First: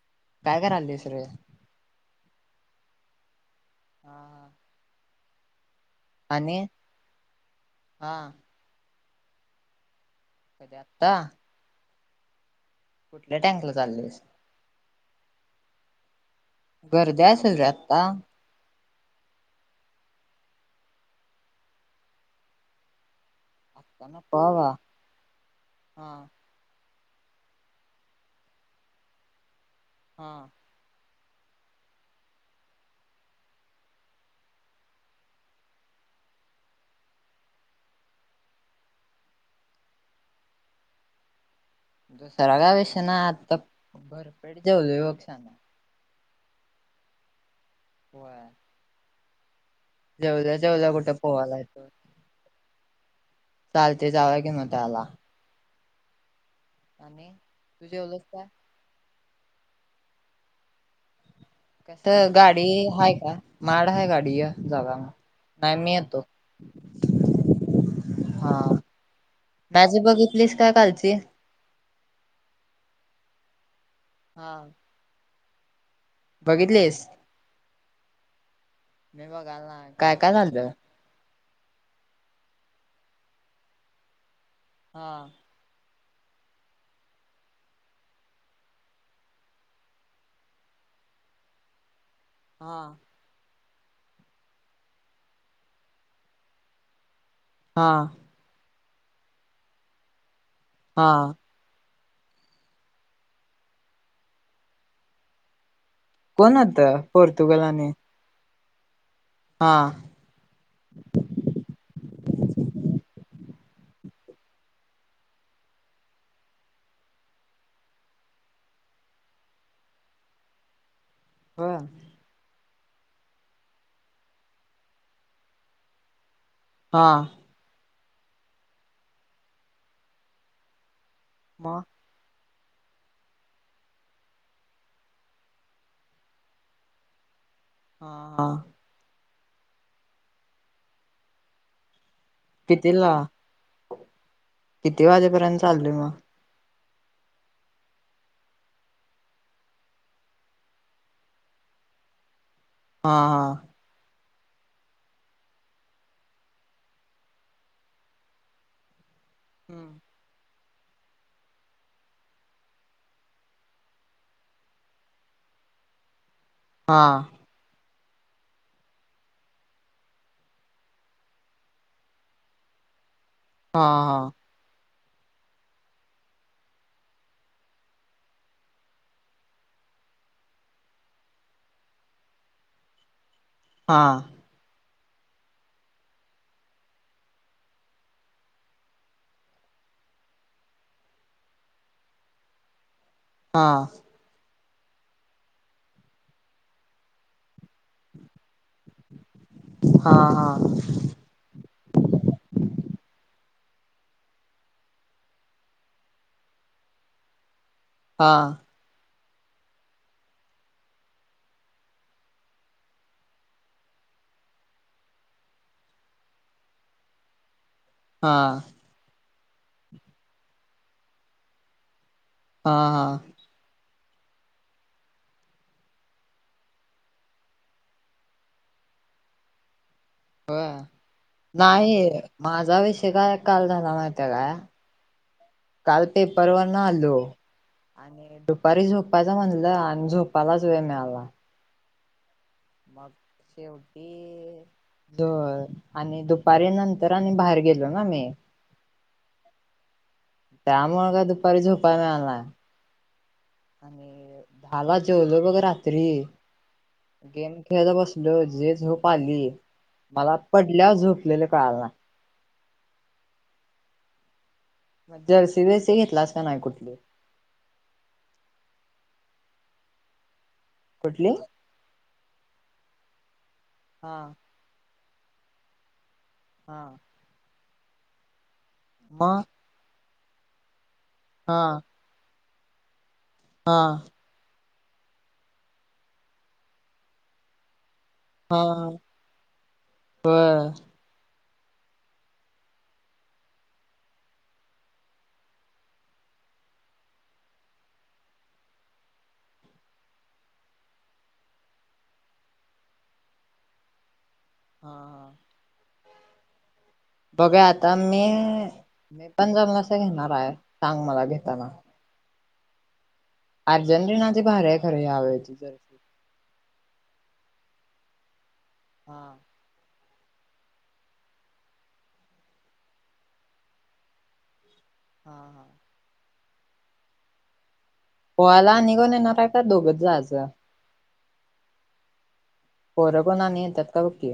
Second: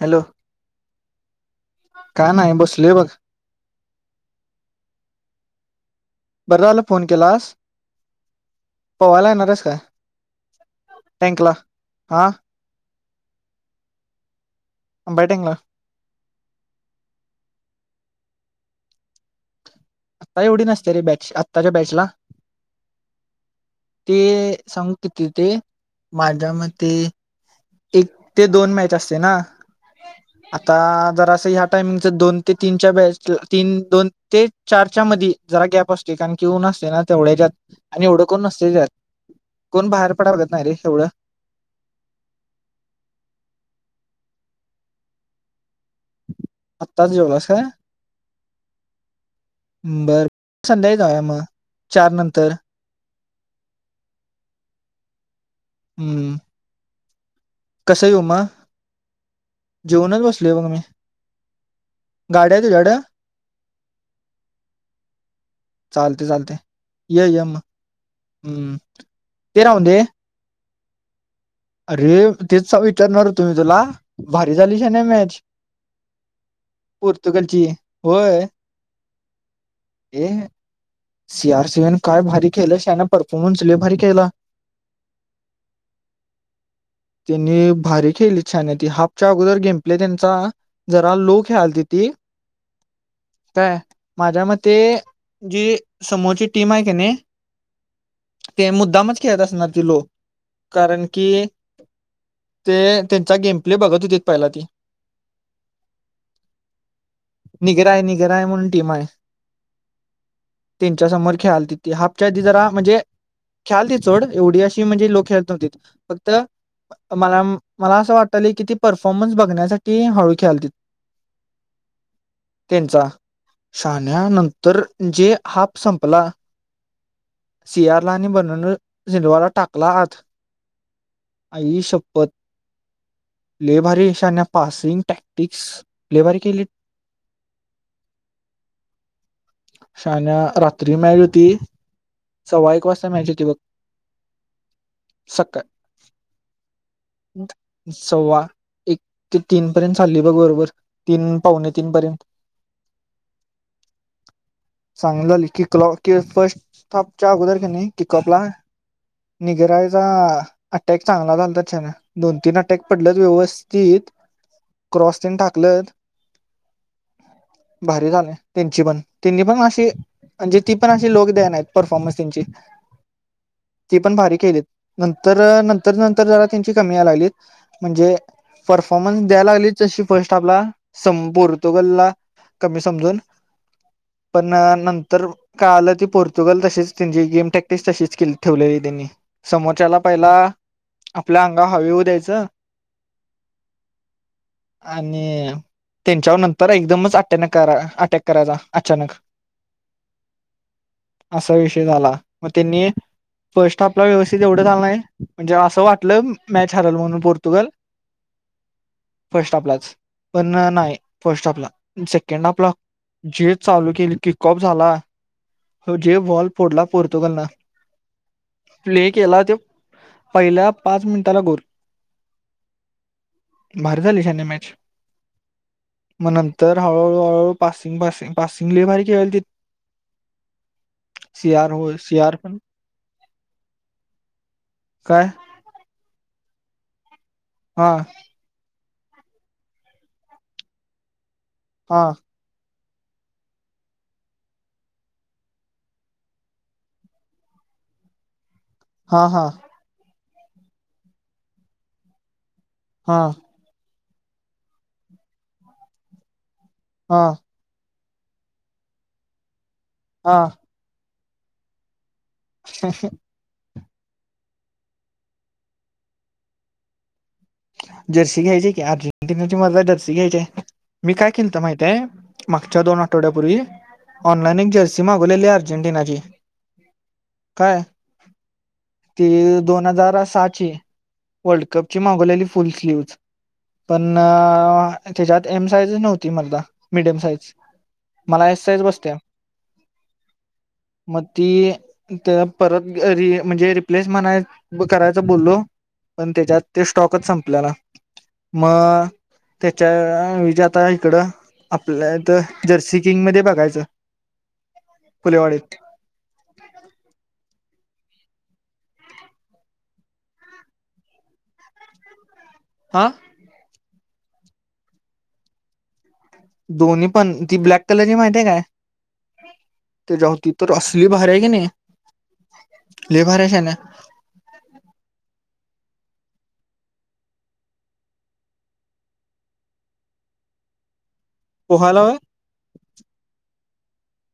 Hello काय करायलिस रे काय नाही बसलोय बघ हा बरं झाला फोन केलास हा पवायला येनारेस काय कधी आत्ता टँकला हा कुठल्या टँकला चाललेस आ बॅटिंगला गर्दी आसल रे आत्ता आत्ता एवढी नसते रे बॅच आत्ताच्या बॅचला आत्ता ते नको बाबा सांगतो किती ते हा माझ्या मते एक ते दोन मॅच असते ना हा आता जरा ह्या टायमिंगच दोन ते तीनच्या बॅचला तीन दोन ते चारच्या मधी जरा गॅप असते कारण ऊन असतंय ना तेवढ्या याच्यात आणि एवढं करून नसते त्यात कोण बाहेर पडागत [unintelligible] नाही रे एवढं दुसरा काही विषय नाही आत्ता भरपेट जेवलोय बघ शां आत्ताच जेवलास काय हो बरं संध्याकाळी कुठं जाऊया मग पोहायला येतोय. चार नंतर चालतंय जाऊया की मगं चार ला हम्म आणि तू जेवलास काय जेवुनच बसलोय बघ कस गाड्या गाडी तुझ्याकडं? हाय का माड हाय गाडी या जागा नाही मी येतो चालते चालते ये ये मग हा हम्म ते राहून दे मॅच बघितलीस का कालची अरे तेच विचारणार मी तुला हा भारी झाली कनी मॅच. बघितलीस? पोर्तुगलची होय. ए [unintelligible] सी आर सिएन काय भारी केलं श्याना परफॉर्मन्स ल भारी केला. हा. त्यांनी भारी खेळली छान त हाफच्या अगोदर घेंपले त्यांचा जरा लो खेळाल किती हा. काय माझ्या मते जी समोरची टीम आहे का नाही हा. ते मुद्दामच खेळत असणार ती लोक कारण हा की ते त्यांचा गेमप्ले बघत होतीत पहिला ती कोण होत पोर्तुगल आणि निघराय निघराय म्हणुन टीम हाय हा. त्यांच्या समोर खेळाली त ती हापच्या त जरा म्हणजे खेळाळतीत सोड एवढी अशी म्हणजे लोक खेळत नव्हती फक्त मला मला असं वाटत किती परफॉर्मन्स बघण्यासाठी हळू खेळायती. हम्म. त्यांचा साण्या नंतर जे हाप संपला हा. सियारला आणि बंन झिडवाला टाकला आत आई मग शपथ [inaudible] हा हा. शाना रात्री मॅच होती. सव्वा एक वाजता कितीला मॅच होती बघ किती वाजेपर्यंत सकाळी चाललय मग सस्वा एक ते तीन पर्यंत चालली बघ बरोबर तीन, पावणे तीन पर्यंत हा हा. सांगित झाली किक फर्स्ट धापच्या अगोदर की नाही क कपला निघरायचा अटॅक चांगला झाल त्याच्याने दोन तीन अटॅक पडल व्यवस्थित क्रॉसटन टाकलंत. हा. भारी झाले त्यांची पण त्यांनी पण अशी म्हणजे ती पण अशी लोक द्या नाही परफॉर्मन्स त्यांची ती पण हा भारी केलीत नंतर नंतर नंतर जरा त्यांची कमी या लागली म्हणजे परफॉर्मन्स द्याय लागलीच अशी फर्स्ट आपला स पोर्तुगलला. कमी समजून हा पण नंत तर काय आलं ती पोर्तुगल तसेच त्यांची गेम प्रॅक्टिस तशीच के ठेवलेली त्यांनी समोरच्याला फक्त ला आपल्या अंगा हवे होऊ द्यायच हा आणि त्यांच्यावर नंतर एकदमच अचानक अटॅक करायला अचानक हा असा विषय झाला म त्यांनी फर्स्ट आपला व्यवस्थित एवढं झालं नाही म्हणजे असं वाटलं मॅच हरल म्हणून पोर्तुगल. हा. फर्स्ट आपलाच पण नाही फर्स्ट आपला सेकंड आपला जेच चालू केली किकॉप झाला जे वॉल पोडला पोर्तुगलनं. हा प्ले केला ते पहिल्या पाच मिनिटाला गोल. हा हा. भरी झाली शान्या मॅच. मग नंतर हळूहळू हळूहळू पासिंग पासिंग पासिंग लय भारी खेळालतीत. होय. नाही सी आर पण माझा विषय काय काल झाला माहितय काय? काय काल पेपर वरन आलो हा आणि दुपारी झोप यच म्हणलं आणि झोपालाच वेळ मिळाला नाय. हा. मग शेवटी झ आणि दुपारी नंतर आणि बाहेर गेलो ना मी. हा हा. त्यामुळं काय दुपारी झोपाय मिळालं नाय. हा. आणि दहाला जेवलो बघ रात्री हा गेम खेळत बस लो जे झोप आली मला हा पडल्यावर झोपलेलं कळाल नाय. ह ह. मग जर्सी बिर्सी घेतलास का नाय कुठली? जर्सी घ्यायची की अर्जेंटिनाची मर्दा जर्सी घ्यायचीय. मी काय कुठली केलतं माहितीयं मागच्या दोन आठवड्यापूर्वी हा ऑनलाइन एक जर्सी सी मागवलेली आहे अर्जेटिनाची. हा. काय ती मग दोन हजार सहाची. हा वर्ल्ड कपची मागवलेली फुल स्लीव्हज् हा पण त्याच्यात एम साईज नव्हती मर्दा मिडियम साईज. मला एस साईज हा बसतिया होय म ती त परत री म्हणजे रिप्लेस म्हणाय करायच बोललो पण त्याच्यात ते स्टॉकच संपल्यला म त्याच्या विजा आता हिकडं आपल्या इथं जर्सी किंग मध्ये बघायचं. हा पुलेवाडीत. बघा आता मी मी पण जमलसं तर घेणारयं सांग मला घेताना. हा. अर्जेंटिनाची भारीय खर यावेळची जर्सी. दोन्ही पण ती ब्लॅक कलरची माहितीय आहे काय? हा. तेच्या होती ती त असली भरीय क नाही लय भारीय शान्या. हा हा. पोहायला आणि कोण येणारयं का दोघच जायाचं? पोहायला वय? पोरं कोण आणि येत्यात काय बघ कि.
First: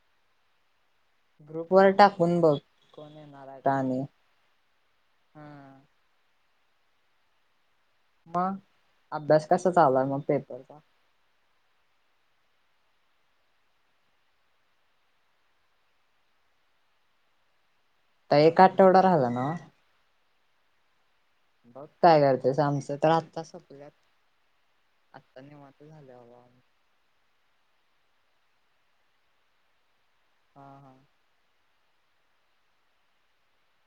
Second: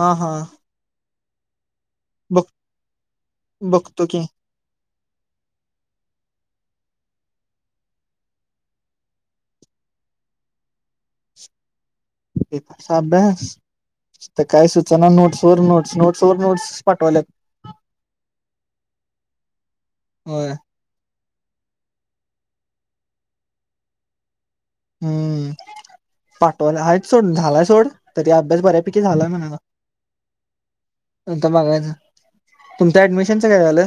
हा हा. ग्रुप वर टाकून बघ कोण येणार काय? आणि बघतो की हम्म. मग अभ्यास कसा चालुय मग पेपरचा? ते पासा अभ्यास तर काय सूचना नोट्स वर नोट्स नोट्स वर नोट्स पाठवाल्या. त एक आठवडा राहिला ना? हो बघ काय करतेच आमचं तर आत्ता संपल्यात. आत्ता हम्म निवांत झालोय बघा आम्ही. पाठवाला आहेत सोड झालाय सोड. तर ते अभ्यास बऱ्यापैकी झाला म्हणाला हा हा. ना नंतर बघायच. तुमच्या ऍडमिशनच काय झालं?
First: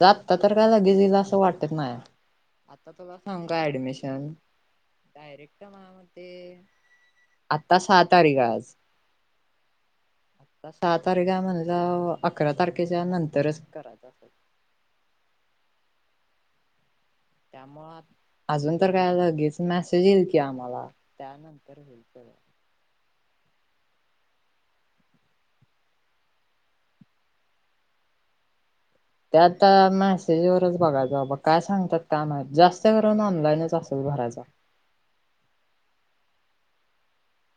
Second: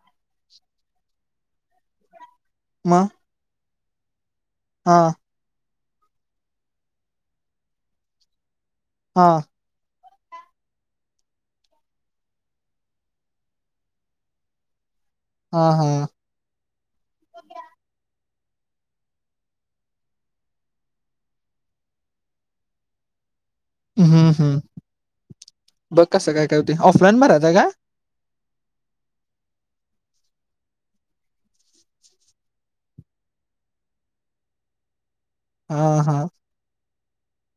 जातता तर काय लगेच येईल असं वाटत नाही आता मग तुला सांग का ऍडमिशन. हा डायरेक्ट का आत्ता सहा तारीख आज. हां आ सहा तारखा म्हणलं अकरा तारखेच्या नंतरच करायच. हां हां त्यामु अजून तर काय लगेच मेसेज येईल की आम्हाला त्यानंतर होईल. [inaudible] हम्म हम्म बघ कसं काय का होते ऑफलाईन भरायचा आहे का? ते आता मेसेजवरच बघाय जा बा काय सांगतात काम जास्त करून ऑनलाईनच असणार. भरायचा. हां हां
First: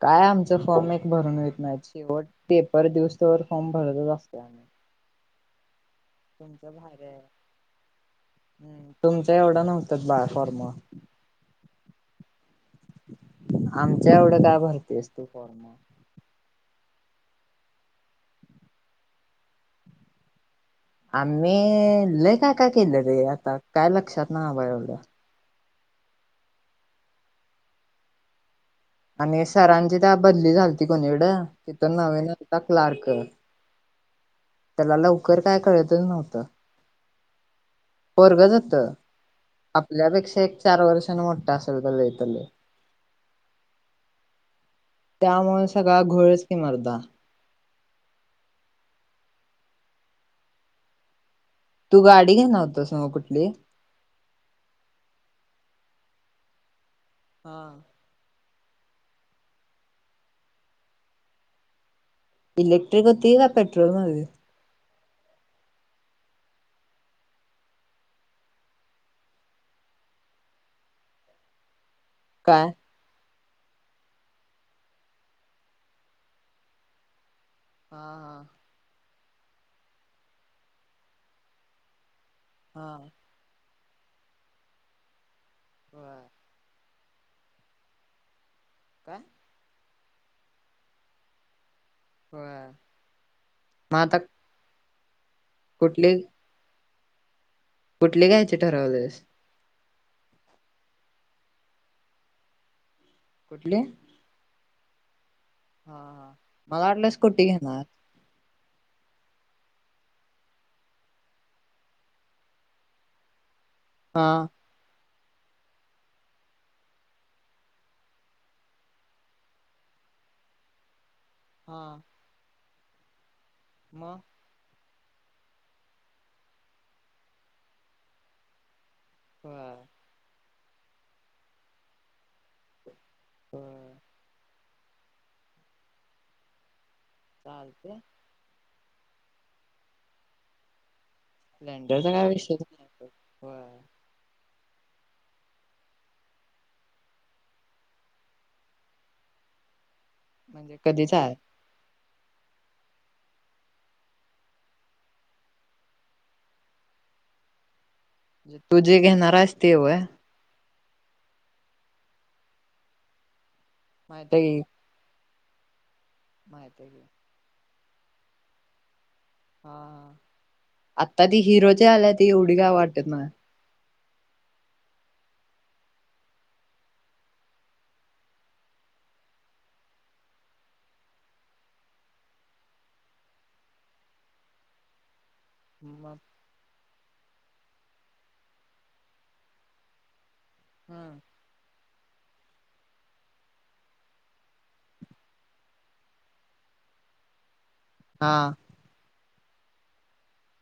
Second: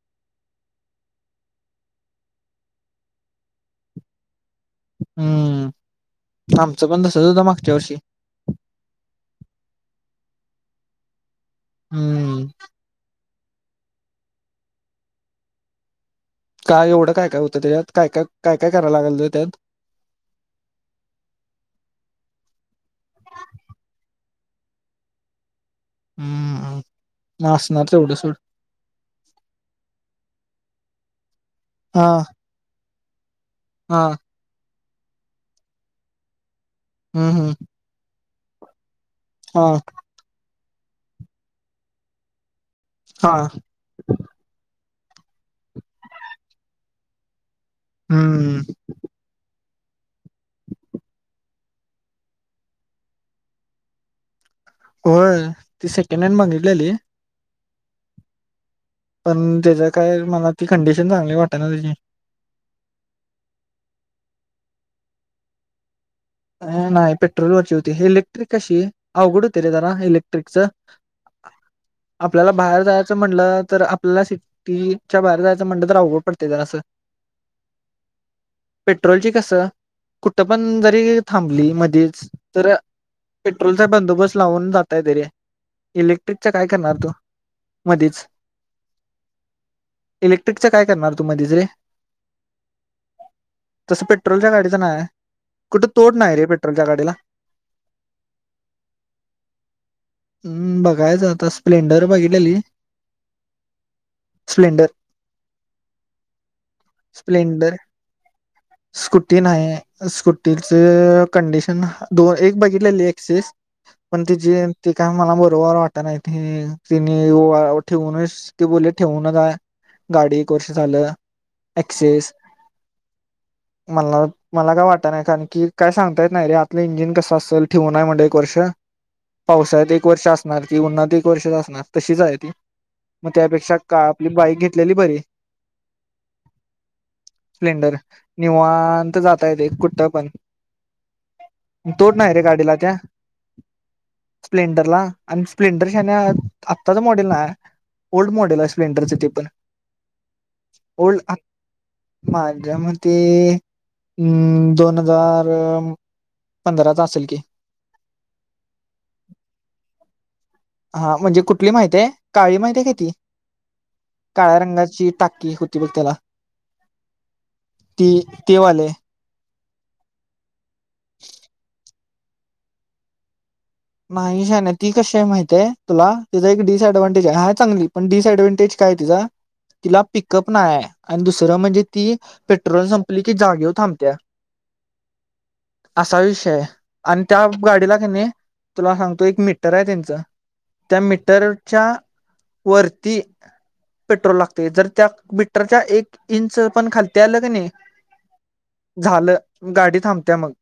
काय आमच फॉर्म एक भरून येत नाही शेवट पेपर दिवसत फॉर्म भरतच असत. हम्म आमचं पण तसच होतं मागच्या वर्षी. हम् तुमच एवढं नव्हतंच बाळ फॉर्म. हम्म आमच्या एवढं काय भरतीस तू फॉर्म काय एवढं काय काय होतं त्याच्यात काय काय काय काय करायला लागल त्यात? आम्ही लय काय का केलं रे आता काय लक्षात ना आलं. हम्म माचणार एवढं सोड. आणि सरांची त्या बदली झालती कोणी एवडं तिथून न् नव्हता क्लार्क. हां त्याला लवकर काय कळतच नव्हतं. हम्म हम्म पोरगच होत हा आपल्यापेक्षा एक चार वर्षने मोठा असल तर लतले. हां त्यामुळे सगळा घोळच कि मरदा. हम्म तू गाडी घेणार न होतास नव्ह का कुठली. हो ती सेकंड हॅड मागितलेली. हां पण त्याच्या काय मला ती कंडिशन चांगली वाटतते ना त्याची. इलेक्ट्रिक होती का पेट्रोल मध्ये होती? नाही पेट्रोलवरची होती इलेक्ट्रिक अशी अवघड होते रे जरा इलेक्ट्रिकच. आपल्याला काय बाहेर जायचं म्ह म्हंटलं तर आपल्याला सिटीच्या बाहेर जायचं म्हणलं तर अवघड पडतें जरासं. हा हा पेट्रोलची कस कुठ पण जरी थांबली मधच तर हा पेट्रोलचा बंदोबस्त लावून जाता येतय रे हा होय इलेक्ट्रिकचा काय करणार तू? मधीच का इलेक्ट्रिकच काय करणार तु मध्येच रे होय मग तस आता पेट्रोलच्या गाडीचं नाहीय कुठ तोट नाही रेट्रोलच्या गाडीला कुठले घयचे ठरवलेस हम्म बघायचं आता स्प्लेंडर बघितलेली कुठली स्प्लेंडर. हा हा मला वाटलं स्कुटी घेणार. स्कुटी नाही स्कुटी च कंडीशन दो एक बघितलेले एक्सेस पण हा त्याची- काय मला बरोबर वाटत नाही ते तिने ठेवूनच ते बोलले ठेवूनचाय. गाडी एक वर्ष झालं हा एक्सेस. मग मला मला काय वाटत नाही कारण की काय सांगता येत नाही रे आलं इंजिन कसं असेल ठेवून आहे म्हणजे एक वर्ष होय पावसा एक वर्ष अस नार की ऊन्हात एक वर्ष असणार तशीच आहे ती मग त्यापेक्षा होय का आपली बाईक घेत असलेली बरी स्प्लेंडर चालते निवां ते जाता येते कुठं पण. स्प्लेंडरचा तोड काय रे विषय गाडीला नाही त्या सोड पण स्प्लेंडरला आणि स्प्लेंडर शान्या आत्ताच मॉडेल नाय. ओल्ड मॉडेल आहे स्प्लेंडरचं ते पण. म्हणजे कधीच ओल्ड आहे. माझ्या मते अं दोन हजार पंधराचा असेल की. तू जे घेणारास ते व्हय. हा म्हणजे कुठली माहिती आहे काळी माहित आहे का ती माहित काळ्या रंगाची टा की हुती ब त्याला. माहिती आहे की. ती ते वाले. हा आता ती हिरोची आल्या ती एवढी काय वाटत नाय. नाही शान्या ती कशी आहे माहितय तुला तिचा एक डिएडव्हांटेज आहे, आहे चांगली पण डिसएडव्हटेज काय काय तुझा. तिला पिकअप नाही आहे आणि दुसरं म्हणजे ती पेट्रोल संपली की जागेवर थांबते. मग असा विषय आणि त्या गाडीला का नाही. तुला सांगतो एक मीटर आहे त्यांचं त्या हम्म मीटरच्या वर्ती पेट्रोल लागते जर त्या मीटरच्या एक इंच पण खालती आलं क नाही हा. झालं गाडी थांबत्या मग.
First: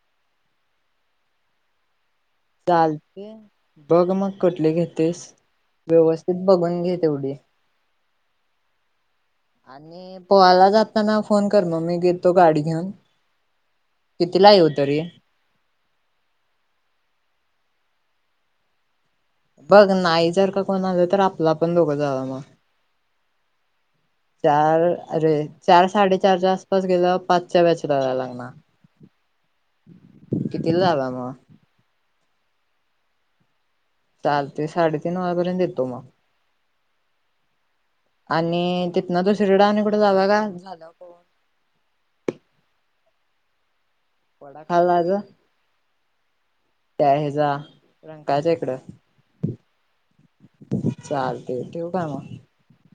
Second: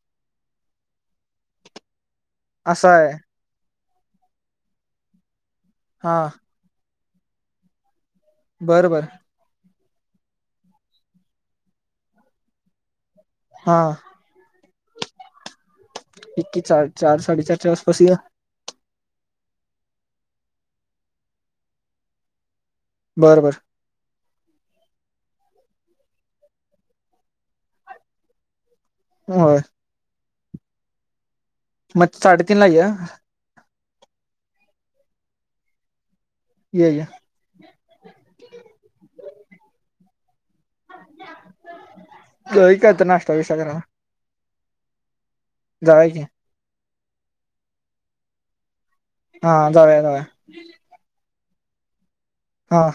असं आहे चालते बघ मग कुठली घेतोस हा व्यवस्थित बघून घे. तेवढी. बरबर. आणि पोहायला जाताना फोन कर मग मी घेतो गाडी घेऊन. हा कितीला येऊ तरी? एक्की चार चार साडे चारच्या आसपास ये. बघ नाही जर का कोण आलं तर आपला पण दोघं जाऊया म. बरबर. चार अरे चार साडेचारच्या आसपास गेलं पा पाचच्या बॅचला जायला लागणार. होय. कितीला झाला मग. अच्छा साडेतीन ला या. चालते साडेतीन वाजेपर्यंत येतो मग. ये आणि तिथन दुसरीकडं आणि कुठं जाऊया काय? जाऊया काय तर नाश्ता विस्टा करायला. वडा खायला जायचं? जाऊया की. त्या हेजा रंकाळ्याच्या इकडं. हा जाऊ जावेया ते ठेव का म हा